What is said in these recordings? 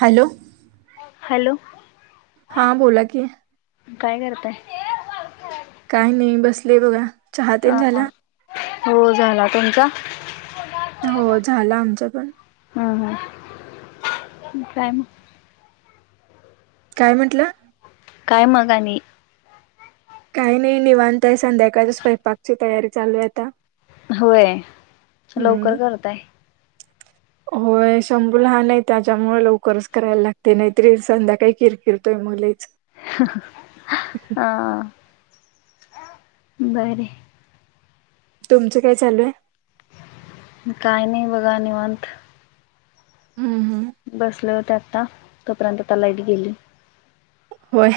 Hello. Hello. हां बोला की, काय करताय. काही नाही बसले बघा. चहा तेन अ हा झाला हो झाला तुमचा. हो झाला आमचं पण. अ.. काय मग. काय म्हंटला. काय मग आणि. काही नाही निवांतय, संध्याकाळची स्वयंपाक ची तयारी चालू आहे आता. होय हम्म लवकर करताय. होय, शंभू लहान नाही त्याच्यामुळे लवकरच करायला लागते. नाहीतरी संध्याकाळी किरकिर, तोय मग लैच. हां. बर. तुमचं काय चालू आहे. काही नाही बघा निवांत. हम्म हम्म. होते आता, तोपर्यंत आता लाईट गेली. होय.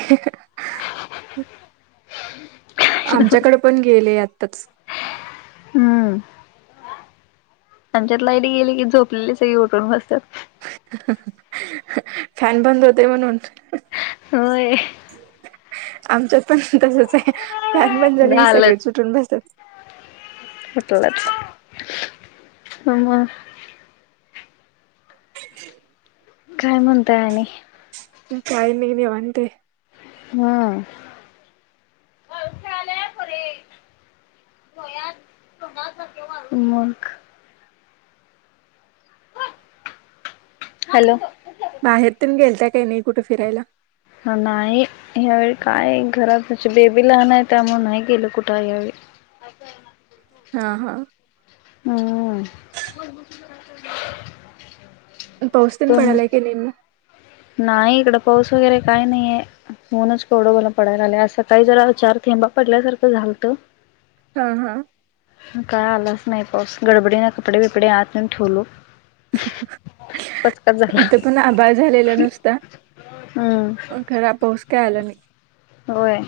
आमच्याकडे पण गेलेय आताच. हम्म. त्यांच्यात लाईट गेली की, झोपलेली सगळी उठून बसत्यात. फॅन बंद होतोय म्हणून. होय. आमच्यात पण तसचे, फॅन बंद झाले की सगळे उटून बसत्यात. होतो आज, ह, म. काय म्हणताय आणि. त काही नाही निवांतय. ह. मग. हॅलो. बाहेर तून गेलताय काय नाही, कुठे फिरायला. ह नाही या्यावेळी काय घरातच, बेबी लहानय त्यामुळे नाही गेल कुठे यावेळी. हा हा. हम्म. पाऊस दिन पडलाय तुम लेके नि म नाही, इकड पाऊस वगैरे काय नाहीये. ऊणूनच कवडं बला पडाय लागलय, आज सकाळी जरा चार थेंबा पडल्यासारखं झालत. हा हा. काय आलाच नाही पाऊस, गडबडीना कपडे बिपडे आतऊन ठेवलो. पचकाच झाला इथं पण आभाळ झालेल नुसत. हम्म खरा पाऊस काय आला नाही. होय.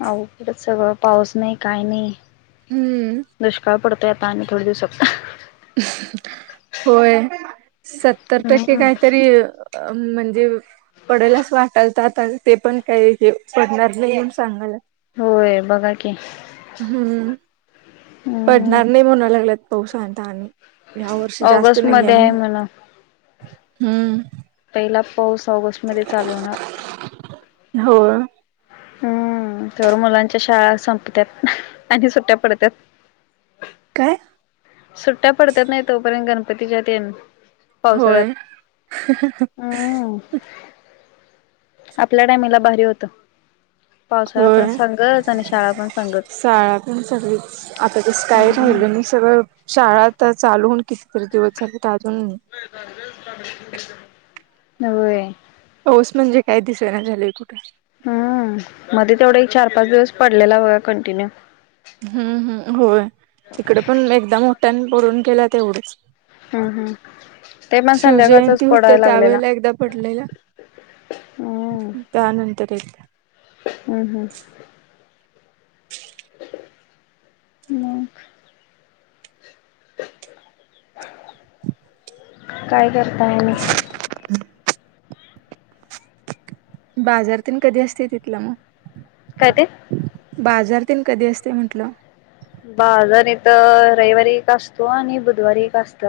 अ बरंच सगळं पाऊस नाही, काय नाही. हम्म दुष्काळ पडतोय आता, आणि थोडे दिवसात. होय सत्तर टक्के हम्म काहीतरी म्हणजे, पडलाच वाटाल त आता ते पण काही पडणार नाही सांगायला. होय बघा की. हम्म हम्म पडणार नाही, म्हणा लागलेत पाऊसां आता आणि. ह्या वर्षी जास्त ऑगस्ट नाहीये मध्ये आहे मग, म्हण. हम्म. पहिला पाऊस ऑगस्ट मध्ये चालू होणार. होय हम्म त्यावर मुलांच्या शाळा संपतात, आणि सुट्ट्या पडत्याात. ह [inaudible] काय? सुट्ट्या पडतात नाही तोपर्यंत, गणपतीच्यान ते न. होय. हम्म आपल्या टायमला भारी होतं. पावसाळा होय पण संगच आणि शाळा पण संगच शाळा पण सगळीच, आता तस काय राहिल हम्म नाही. सगळ शाळा चालू होन कितीतरी दिवस झाले त अजून नवय. पाऊस म्हणजे काय, दिसयना झालंय कुठं. हम्म मध्ये तेवढा एक चार पाच दिवस पडलेला बघा कंटिन्यू. हम्म हम्म, होय, इकडे पण एकदा मोठ्याने पडून गेला तेवढंच. हम्म हम्म ते पण संध्याकाळचाच शिवजयंती होत, पडाय लागलेला त्यावेेळेला एकदा पडलेला. त्या नंतर येत. हम्म हम्म. म काय करताय मी बाजारातून कधी असते तिथलं मग का ते बाजारात कधी असते म्हंटलं बाजार इथ रविवारी का असतो आणि बुधवारी का असत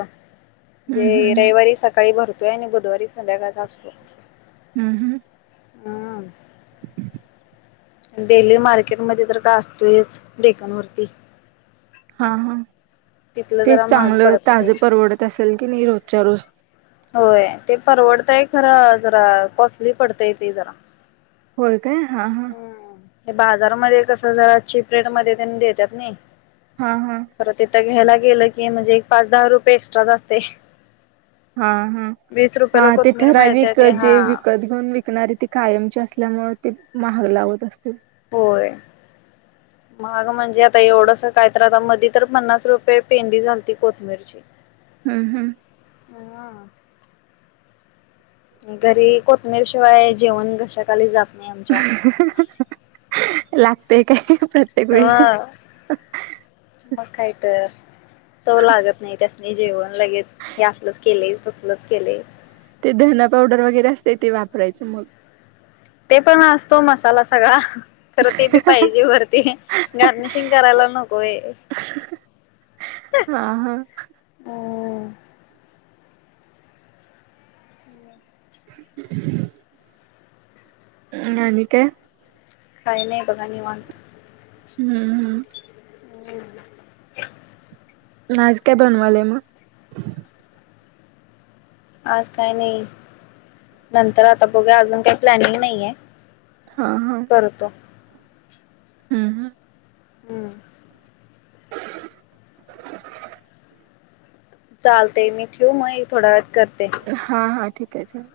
हम्म जे हम्म हम्म रविवारी सकाळी भरतोय आणि बुधवारी संध्याकाळ असतो हम् हम हम्म डेली मार्केटमध्येध्ये तर का असतोयच डेकांवररती. हा हा तिथलं तेच जरा महाग चांगलं पडत होते. ताजं परवडत असेल की नाही रोजच्या रोज! होय ते परवडतंय खरं जरा कॉस्टली पडतय ते जरा. होय काय हा हे बाजारमध्ये कस जरा चीप रेट मध्ये त्यांनी देतात नाही हा हा परत इथं घ्यायला गेलं की म्हणजे एक पाच दहा रुपये एक्स्ट्रा जा असते. हा हा वीस हा रुपयाला ते कोथमीर मिळते ठराविक ते जे हा व कधी न विकणारे ती कायमची असल्यामुळे ते महाग लावत असते. होय महाग म्हणजे आता एवढस काय तर आता मध तर पन्नास रुपये पेंडी झालती कोथमीिरची. ठीक हम्म हम् हा घरी कोतमीरशिवाय जेवण घशाकाली जात. नाही आमच्या. लागतेय काय प्रत्येक वेळी हा म म काईत चव लागत नाही त्यासनी जेवण लगेच हे असलच केले तसलच केले. ते धण पावडर वगैरे असते ते वापरायचं मग! ते पण असतो मसाला सगळा खरं ते बी पाहिजे वरती. गारर्निशिंग करायला नकोय हा हा हम्म ह नानी काय! काय नाही बघा म निवात. हम्म हम् नाचक्या बनवाले मग आज काय नाही नंतर आता बघया अजून काही प्लॅनिंग नाहीय. हा हा करतो हम् हम हम्म चालते मी ठेवू मग थोड्या वेळत करते. हा हा ठीके आहे.